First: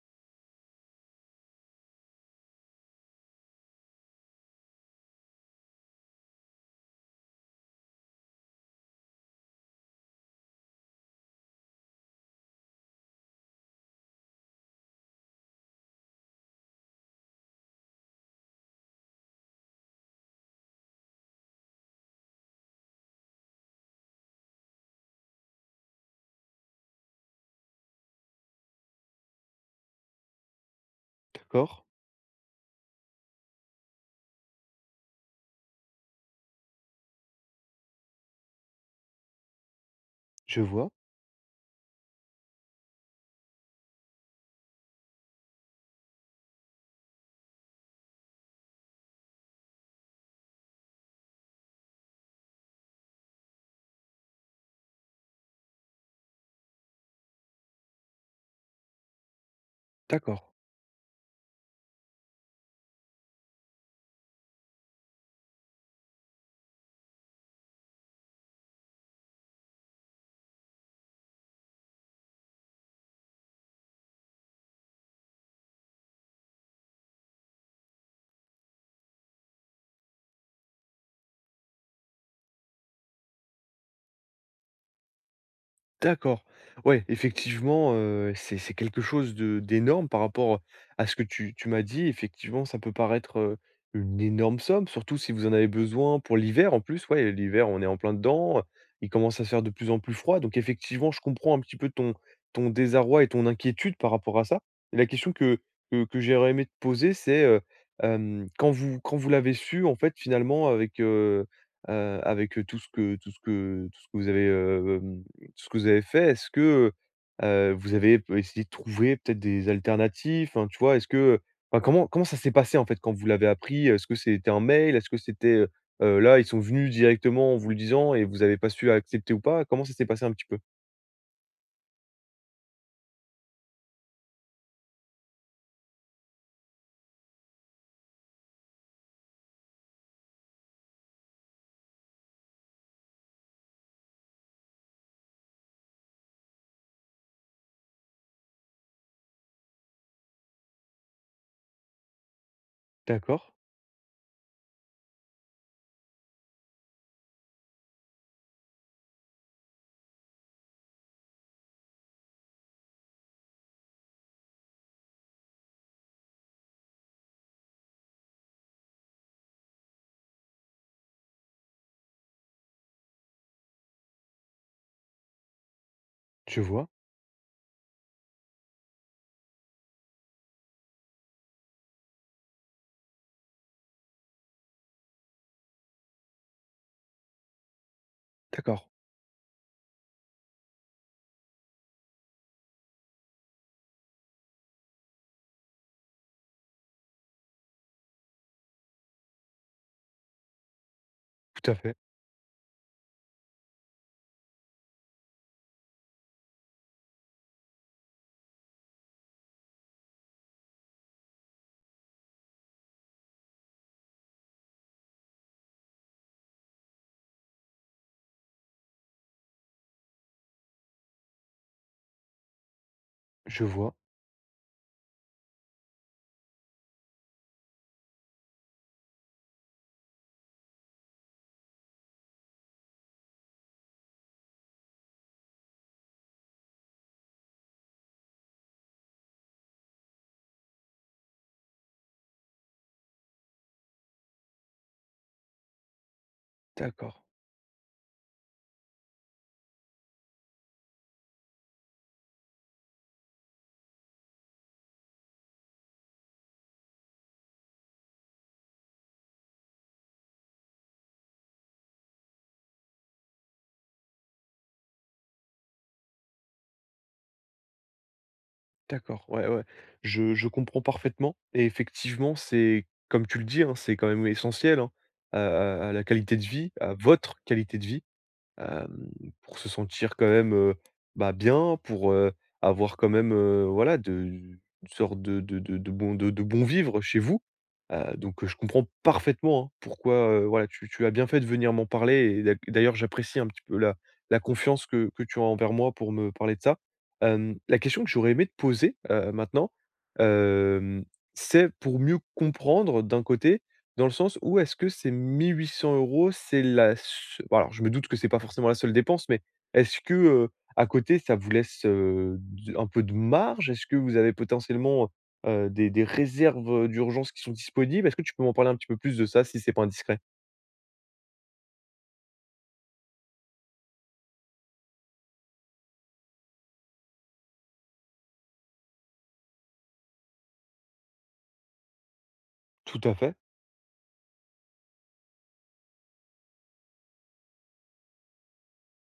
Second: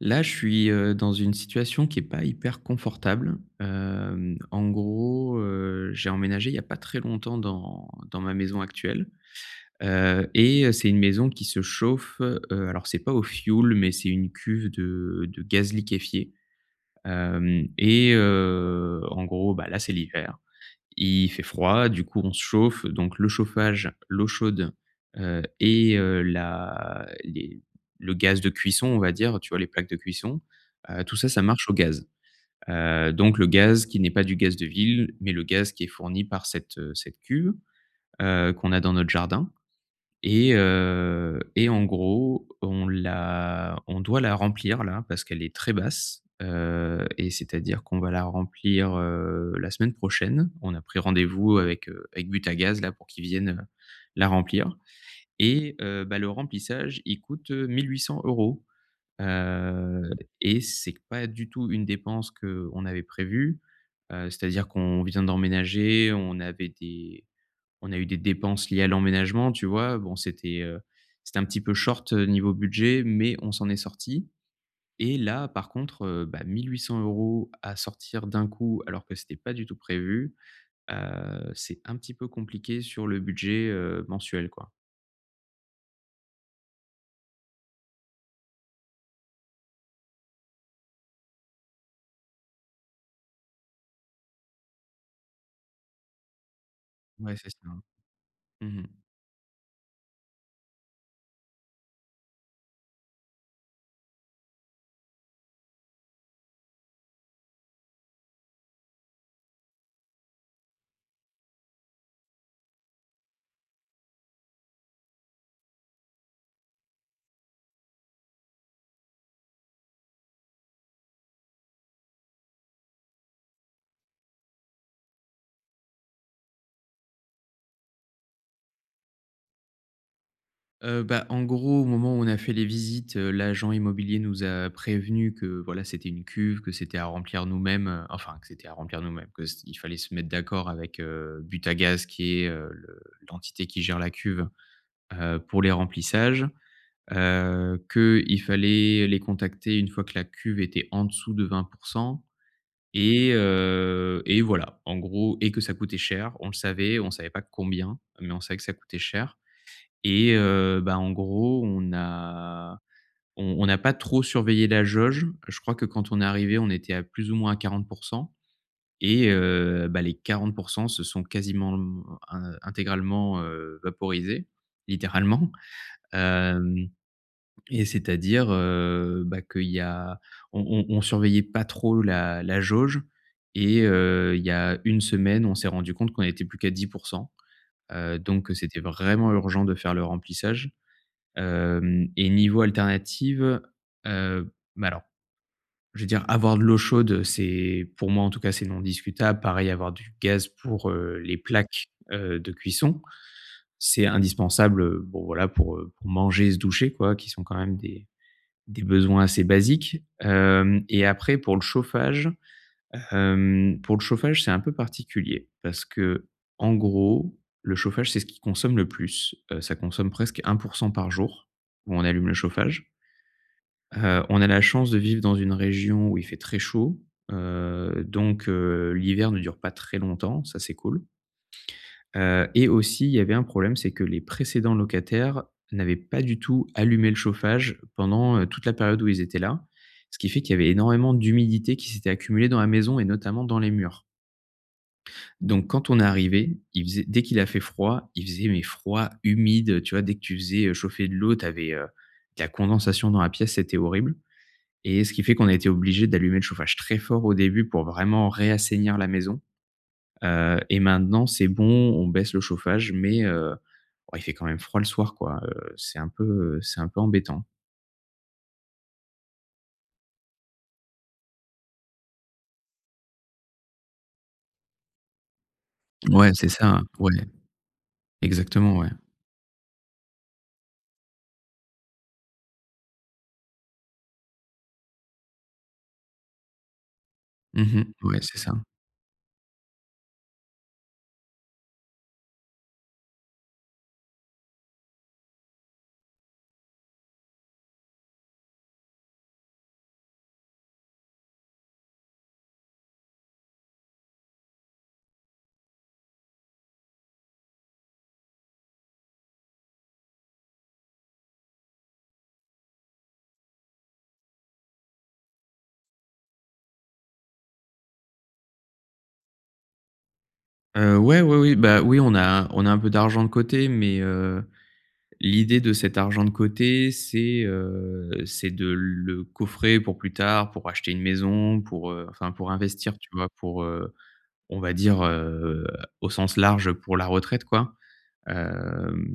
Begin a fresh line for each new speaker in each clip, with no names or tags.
Là je suis, heu, dans une situation qui est pas hyper confortable, hem, en gros, heu, j'ai emménagé il y a pas très longtemps dans dans ma maison actuelle, heu et heu, c'est une maison qui se chauffe, heu, alors c'est pas au fioul, mais c'est une cuve de de gaz liquéfié, hem et heu, en gros, bah, là, c'est l'hiver. Il fait froid, du coup on se chauffe, donc le chauffage, l'eau chaude, heu et heu, la les le gaz de cuisson, on va dire, tu vois, les plaques de cuisson, heu, tout ça ça marche au
D'accord.
gaz, heu, donc, le gaz qui n'est pas du gaz de ville mais le gaz qui est fourni par cette cette cuve, heu, qu'on a dans notre jardin et
Je vois.
heu, et en gros, on l'a on doit la remplir, là, parce qu'elle est très basse, heu et c'est-à-dire qu'on va la remplir, heu, la semaine prochaine. On a pris rendez-vous avec, heu, avec Butagaz, là, pour qu'ils viennent, heu, la remplir et, heu, bah, le remplissage, il coûte 1 800 €, heu
D'accord.
et c'est pas du tout une dépense qu'on avait prévue, heu, c'est-à-dire qu'on vient d'emménager, on avait des on a eu des dépenses liées à l'emménagement, tu vois. Bon, c'était, heu, c'était un petit peu short niveau budget mais on s'en est sortis et là, par contre, bah, 1 800 € à sortir d'un coup, alors que c'était pas du tout prévu, heu, c'est un petit peu compliqué sur le budget, heu, mensuel, quoi.
D'accord. Ouais, effectivement, heu, c'est c'est quelque chose de d'énorme par rapport à ce que tu tu m'as dit. Effectivement, ça peut paraître, heu, une énorme somme. Surtout si vous en avez besoin pour l'hiver. En plus, ouais et
Ouais, c'est ça.
l'hiver, on est en plein dedans.
Mmh mh.
Il commence à se faire de plus en plus froid. Donc effectivement, je comprends, un petit peu, ton ton désarroi et ton inquiétude par rapport à ça. La question que que que j'aurais aimé te poser, c'est, heu, hem, quand vous quand vous l'avez su, en fait, finalement, avec, heu heu, avec tout ce que tout ce que tout ce que vous avez, heu, hem, ce que vous avez fait, est ce que, heu heu, vous avez p essayé de trouver, peut-être, des alternatives? Enfin, tu vois, est ce que, heu, enfin, comment comment ça s'est passé, en fait, quand vous l'avez appris? Heu, est ce que c'était un mail? Est ce que c'était, heu heu, là, ils sont venus directement en vous le disant et vous avez pas su a accepter ou pas? Comment ça s'est passé un petit peu?
Heu bah, en gros, au moment où on a fait les visites, heu, l'agent immobilier nous a prévenus que, voilà, c'était une cuve, que c'était à remplir nous-mêmes, enfin, que c'était à remplir nous-mêmes, que c il fallait se mettre d'accord avec, heu, Butagaz qui est, heu, le l'entité qui gère la cuve, heu, pour les remplissages, heu, qu'il fallait les contacter une fois que la cuve était en dessous de 20 % et
D'accord.
heu et voilà, en gros et que ça coûtait cher. On le savait. On savait pas combien mais on savait que ça coûtait cher et heu, ben, en gros, on a on on n'a pas trop surveillé la jauge. Je crois que quand on est arrivés, on était à plus ou moins à 40 % et heu, ben, les 40 % se sont quasiment, mmh, in intégralement, heu, vaporisés, littéralement.
Je
Hem
vois.
et c'est-à-dire, heu, bah, qu'il y a on on on surveillait pas trop la la jauge et heu, il y a 1 semaine, on s'est rendus compte qu'on était plus qu'à 10 %. Heu donc que c'était
D'accord.
vraiment urgent de faire le remplissage. Hem et niveau alternatives, heu bah, alors, je veux dire avoir de l'eau chaude, heu, c'est, pour moi, en tout cas, c'est non discutable, pareil, avoir du gaz pour, heu, les
Tout à
plaques,
fait.
heu, de cuisson. C'est indispensable, heu, bon, voilà, pour, heu, pour manger et se doucher, quoi, qui sont, quand même, des des besoins assez basiques. Hem et après pour le chauffage, hem, pour le chauffage, c'est un peu particulier parce qu'en gros, le chauffage, c'est ce qui consomme le plus. Heu, ça consomme presque 1 % par jour, où on allume le chauffage.
Je vois.
Heu, on a la chance de vivre dans une région où il fait très chaud. Heu donc heu, l'hiver ne dure pas très longtemps. Ça, c'est cool. Heu et aussi, il y avait un problème, c'est que les précédents locataires n'avaient pas du tout allumé le chauffage pendant, heu, toute la période où ils étaient là. Ce qui fait qu'il y avait énormément d'humidité qui s'était accumulée dans la maison et notamment dans les murs. Donc quand on est arrivés, il faisait
D'accord.
dès qu'il a fait froid, il faisait mais froid, humide, heu, tu vois? Dès que tu faisais, heu, chauffer de l'eau, tu avais, heu, de la condensation dans la pièce, c'était horrible et ce qui fait qu'on a été obligés d'allumer le chauffage très fort, au début, pour vraiment réassainir la maison, heu et maintenant, c'est bon. On baisse le chauffage mais heu, ouais, il fait quand même froid le soir, quoi, heu, c'est un peu, heu, c'est un peu embêtant.
D'accord, ouais, ouais. Je je comprends parfaitement et effectivement, c'est comme tu le dis, hein, c'est quand même essentiel, hein, à à à la
Ouais,
qualité de
c'est
vie,
ça,
à
ouais.
votre qualité de vie,
Exactement, ouais.
hem, pour se sentir, quand même, heu, bah, bien, pour, heu, avoir quand même, heu, voilà, de une sorte de de de de bon de de bon vivre chez vous,
Mmh mh,
heu,
ouais, c'est
donc heu,
ça.
je comprends parfaitement, hein, pourquoi, heu, voilà, tu tu as bien fait de venir m'en parler et d'a d'ailleurs, j'apprécie un petit peu la la confiance que que tu as envers moi pour me parler de ça, hem, la question que j'aurais aimé te poser, heu, maintenant, hem, c'est pour mieux comprendre d'un côté, dans le sens où, est-ce que ces 1 800 €, c'est la seu bon, alors, je me doute que c'est pas forcément la seule dépense mais est-ce que, heu, à côté, ça vous laisse, heu, du un peu de marge? Est-ce que vous avez potentiellement, heu heu, des des réserves d'urgence qui sont disponibles? Est-ce que tu peux m'en parler un petit peu plus de ça si c'est pas indiscret?
Heu, ouais, oui, oui. Bah, oui, on a on a un peu d'argent de côté mais, heu, l'idée de cet argent de côté, c'est, heu, c'est de le coffrer pour plus tard, pour acheter une maison, pour, heu, enfin, pour investir,
Tout
tu
à
vois,
fait.
pour, heu, on va dire, heu, au sens large, pour la retraite, quoi, hem,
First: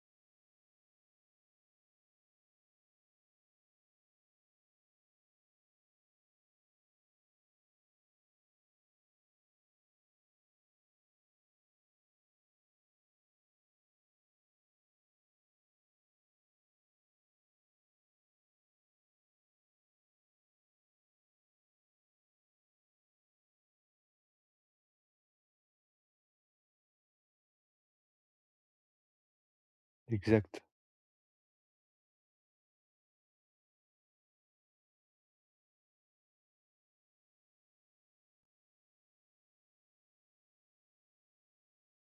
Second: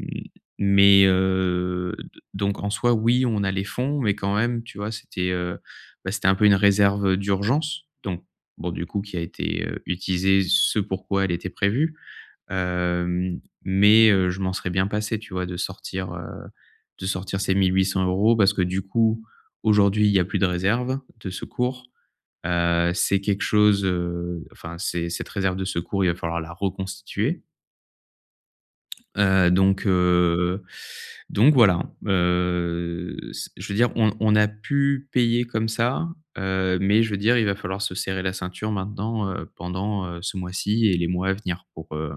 mais, heu, d donc, en soi, oui, on a les fonds mais quand même, tu vois, c'était, heu, bah, c'était un peu une réserve, heu, d'urgence donc bon, du coup, qui a été, heu, utilisée ce pourquoi elle était prévue, hem, mais heu, je m'en serais bien passé, tu vois, de sortir, heu, de sortir ces 1 800€ parce que, du coup, aujourd'hui, il y a plus de réserve de secours, heu, c'est quelque chose, heu, enfin, c'est cette réserve de secours, il va falloir la reconstituer heu, donc
Exact.
heu, donc voilà, heu, c je veux dire on on a pu payer comme ça, heu, mais je veux dire il va falloir se serrer la ceinture maintenant, heu, pendant, heu, ce mois-ci et les mois à venir pour, heu,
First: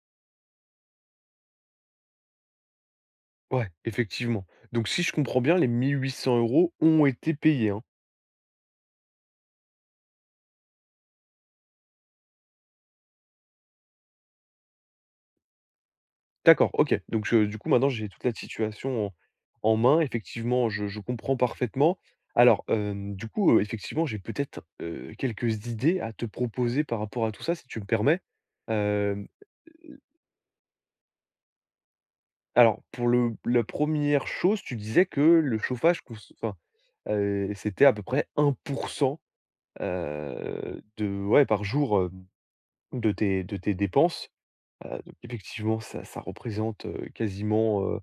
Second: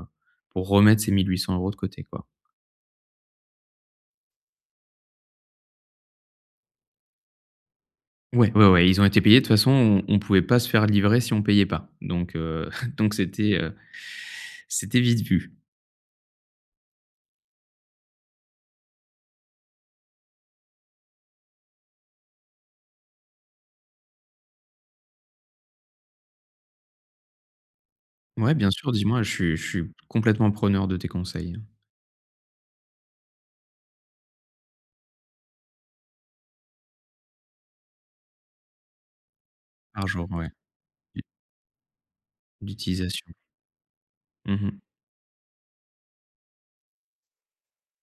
pour remettre ces 1 800€ de côté, quoi.
Ouais, effectivement. Donc si je comprends bien, les 1 800 € ont été payés, hein?
Ouais, ouais, ouais, ils ont été payés. De toute façon, on on pouvait pas se faire livrer si on payait pas. Donc heu, donc c'était, heu, c'était vite vu.
D'accord, OK, donc je du coup, maintenant, j'ai toute la situation en en main. Effectivement, je je comprends parfaitement. Alors, hem, du coup, heu, effectivement, j'ai peut-être, heu, quelques idées à te proposer par rapport à tout ça, si tu me permets?
Ouais, bien sûr, dis-moi.
Hem,
Je suis je suis
heu
complètement preneur de tes conseils.
Alors, pour le la 1re chose, tu disais que le chauffage coûte enfin, heu, c'était à peu près 1 %,
Par jour, ouais.
heu,
I
de, ouais, par jour, hem, de
D'utilisation.
tes de tes dépenses.
Mmh mh.
Heu donc, effectivement, ça ça représente, heu, quasiment, heu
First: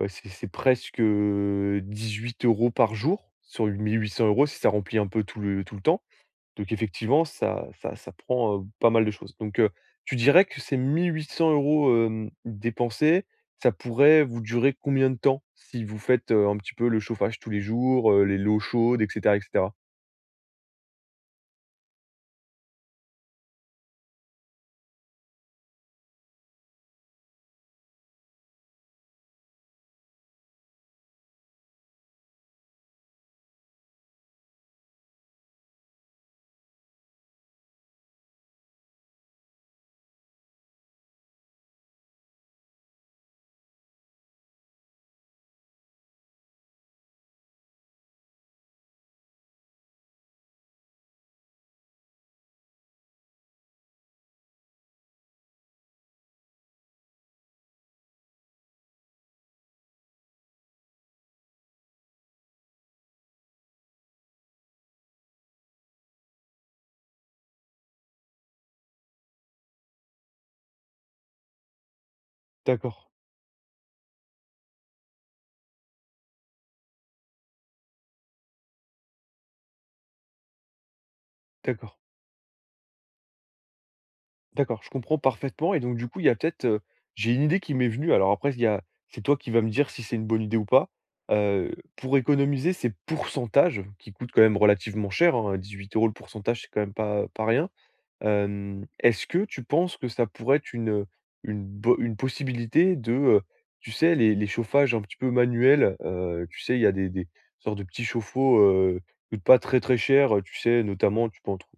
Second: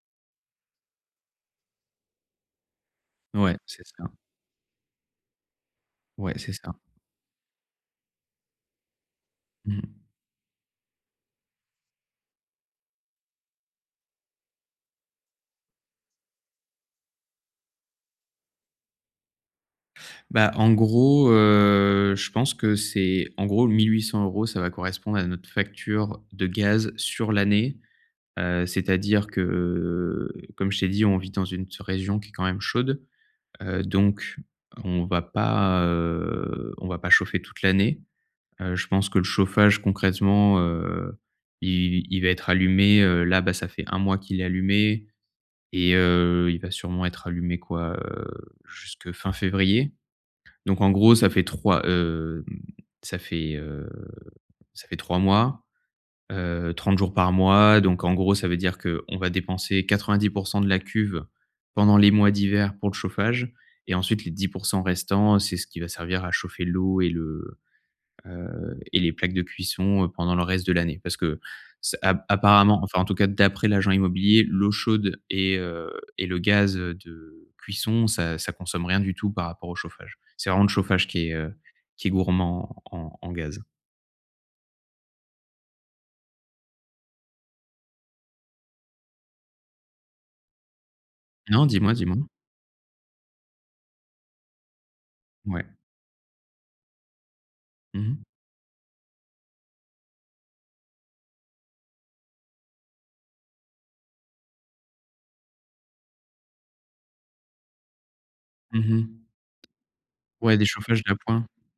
heu, c'est c'est presque, heu, 18 € par jour,
Ouais,
sur les
c'est
mille
ça.
huit cents euros, si ça remplit un peu tout le tout le temps.
Ouais, c'est
Donc
ça.
effectivement ça ça ça prend, heu, pas mal de choses. Donc heu,
Mmh mh.
tu dirais que ces 1 800 €, hem, dépensés, ça pourrait vous durer combien de temps, si vous faites, heu, un petit peu, le chauffage tous les jours, heu, les l'eau chaude et cetera et cetera?
Bah, en gros, heu, je pense que c'est en gros, 1 800 €, ça va correspondre à notre facture de gaz sur l'année, heu, c'est-à-dire que, comme je t'ai dit, on vit dans une s région qui est quand même chaude, heu donc on va pas, heu, on va pas chauffer toute l'année. Heu, je pense que le chauffage, concrètement, heu, il il va être allumé, heu, là, bah, ça fait 1 mois qu'il est allumé et heu, il va sûrement être allumé, quoi? Heu, jusque fin février. Donc en gros, ça fait 3, hem, ça fait, heu, ça fait 3 mois, heu, 30 jours par mois donc en gros, ça veut dire qu'on va dépenser 90 % de la cuve pendant les mois d'hiver pour le chauffage et ensuite, les 10 % restants, c'est ce qui va servir à chauffer l'eau et le, heu et les plaques de cuisson, heu, pendant le reste de l'année. Parce que, ce ap apparemment, enfin,
D'accord.
en tout cas, d'après l'agent immobilier, l'eau chaude et heu et le gaz, heu, de cuisson ça ça consomme rien du tout par rapport au chauffage. C'est vraiment le chauffage qui est, heu,
D'accord.
qui est gourmand en en gaz.
D'accord, je comprends parfaitement et donc du coup, il y a peut-être, heu, j'ai une idée qui m'est venue. Alors, après il y a c'est toi qui va me dire si c'est une bonne idée ou pas,
Non,
heu,
dis-moi, dis-moi.
pour économiser ces pourcentages qui coûtent quand même relativement cher, hein.
Ouais.
18 €, le pourcentage, c'est quand même pas pas rien.
Mmh mh.
Hem, est-ce que tu penses que ça pourrait être une une bo une possibilité de, heu, tu sais, les les chauffages un petit peu manuels? Heu, tu sais, il y a des des sortes de petits chauffe-eau,
Mmh
heu,
mh.
qui coûtent pas très, très cher, heu, tu
Ouais, des
sais,
chauffages
notamment, tu
d'appoint.
peux en trou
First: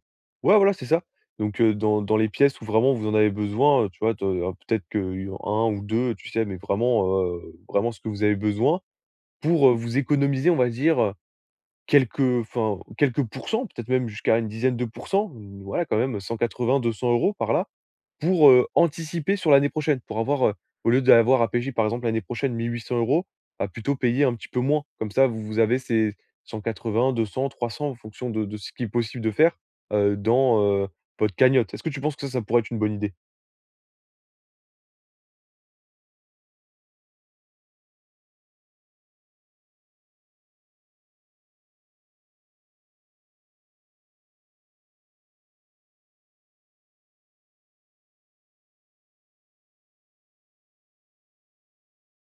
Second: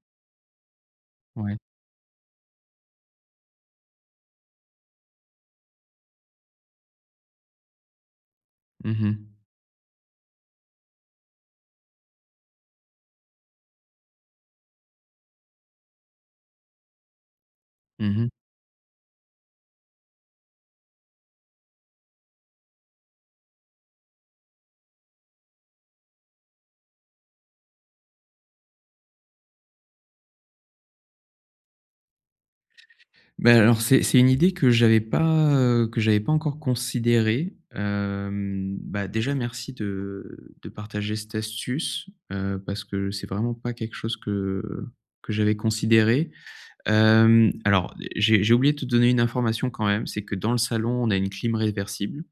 ouais, voilà c'est ça!
Ouais.
Donc heu, dans dans les pièces où vraiment vous en avez besoin, heu, tu vois, de alors peut-être que 1 ou 2, tu sais mais vraiment, heu, vraiment ce que vous avez besoin,
Mmh mh.
pour, heu, vous économiser, on va dire, heu, quelques enfin, quelques pourcents, peut-être même jusqu'à une dizaine de pourcents. Mmh voilà, quand même, heu, 180-200 €, par là,
Mmh mh.
pour, heu, anticiper sur l'année prochaine, pour avoir, heu, au lieu d'avoir à payer, par exemple, l'année prochaine, 1 800 €, bah, plutôt payer un petit peu moins. Comme ça, vous vous avez ces 180, 200, 300, en fonction de de ce qui est possible de faire, heu, dans, heu, votre cagnotte. Est-ce que tu penses que ça, ça pourrait être une bonne idée?
Beh, alors, c'est c'est une idée que j'avais pas, heu, que j'avais pas encore considérée, hem, bah, déjà, merci de de partager cette astuce, heu, parce que c'est vraiment pas quelque chose que que j'avais considéré. Hem, alors j'ai j'ai oublié te donner une information quand même, c'est que, dans le salon, on a une clim réversible,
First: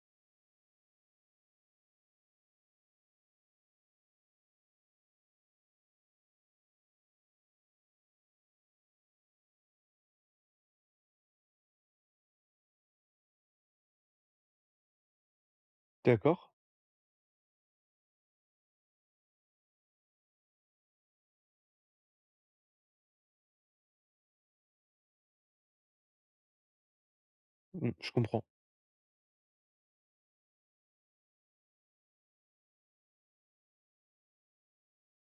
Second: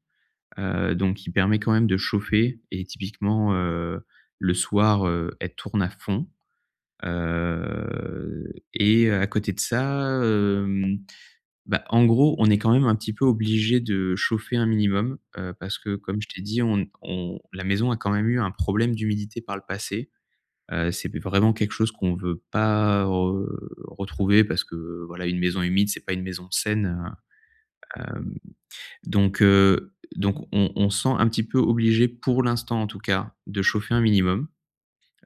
heu donc qui permet, quand même, de chauffer et typiquement, heu, le soir, heu, elle tourne à fond. Heu et à côté de ça, hem, bah, en gros, on est quand même un petit peu obligés de chauffer un minimum, heu, parce que, comme je t'ai
D'accord.
dit, on ne on la maison a quand même eu un problème d'humidité par le passé. Heu, c'est vraiment quelque chose qu'on veut pas re retrouver parce que, voilà, une maison humide, c'est pas une maison saine,
Mmh,
heu,
je
hem
comprends.
donc heu donc on on se sent un petit peu obligés, pour l'instant, en tout cas, de chauffer un minimum,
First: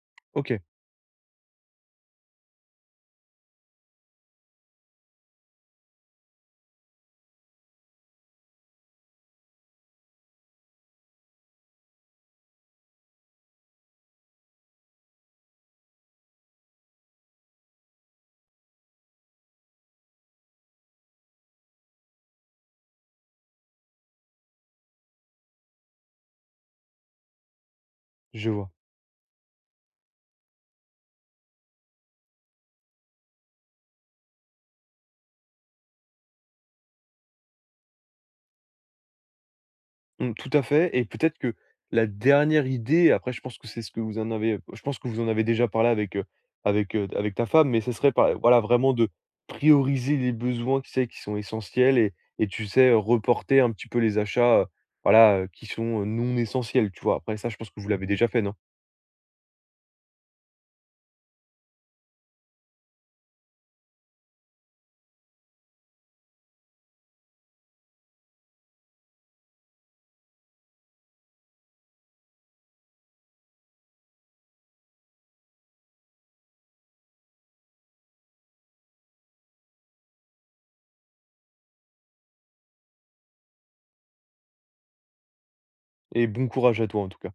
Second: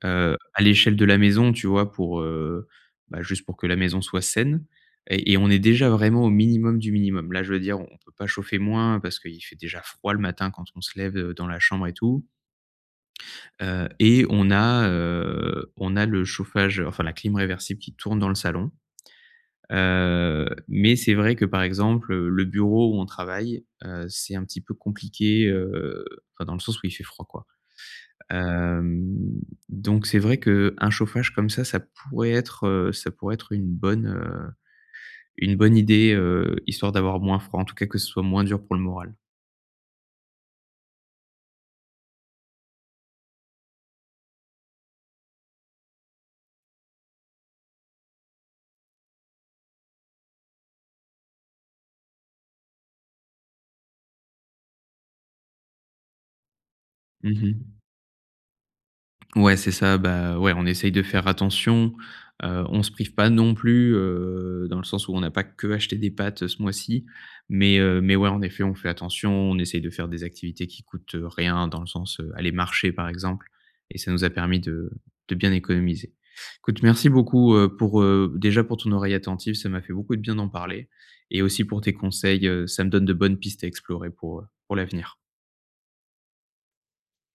heu,
OK.
à l'échelle de la maison, tu vois, pour, heu bah, juste pour que la maison soit saine et et on est déjà vraiment au minimum du minimum. Là, je veux dire, on on peut pas chauffer moins, parce qu'il fait déjà froid le matin quand on se lève, heu, dans la chambre et tout heu et on a, heu, on a le chauffage, enfin, la clim réversible qui tourne dans le salon. Heu mais c'est vrai que, par exemple, le bureau où on travaille, heu, c'est un petit peu compliqué, heu, enfin, dans le sens où il fait froid, quoi.
Je vois.
Hem donc c'est vrai qu'un chauffage comme ça, ça pourrait être, heu, ça pourrait être une bonne, heu, une bonne idée, heu, histoire d'avoir moins froid, en tout cas, que ce soit moins dur pour le moral.
Mmh, tout à fait et peut-être que la dernière idée, après je pense que c'est ce que vous en avez je pense que vous en avez déjà parlé avec, heu, avec, heu, avec ta femme mais ce serait par voilà, vraiment de prioriser les besoins, tu sais, qui sont essentiels et et tu sais, heu, reporter un petit peu les achats, heu, voilà, heu, qui sont, heu, non essentiels, tu vois?
Mmh
Après ça, je pense
mh.
que vous l'avez déjà fait non?
Ouais, c'est ça. Bah, ouais, on essaye de faire attention. Heu, on se prive pas non plus, heu, dans le sens où on a pas que acheté des pâtes, heu, ce mois-ci. Mais heu mais ouais, en effet, on fait attention. On essaye de faire des activités qui coûtent, heu, rien, dans le sens, heu, aller marcher, par exemple et ça nous a permis de de bien économiser. Écoute, merci beaucoup, heu, pour, heu, déjà pour ton oreille attentive. Ça m'a fait beaucoup de bien d'en parler et aussi pour tes conseils. Heu, ça me donne de bonnes pistes à explorer pour, heu, pour l'avenir.
Et bon courage à toi, en tout cas!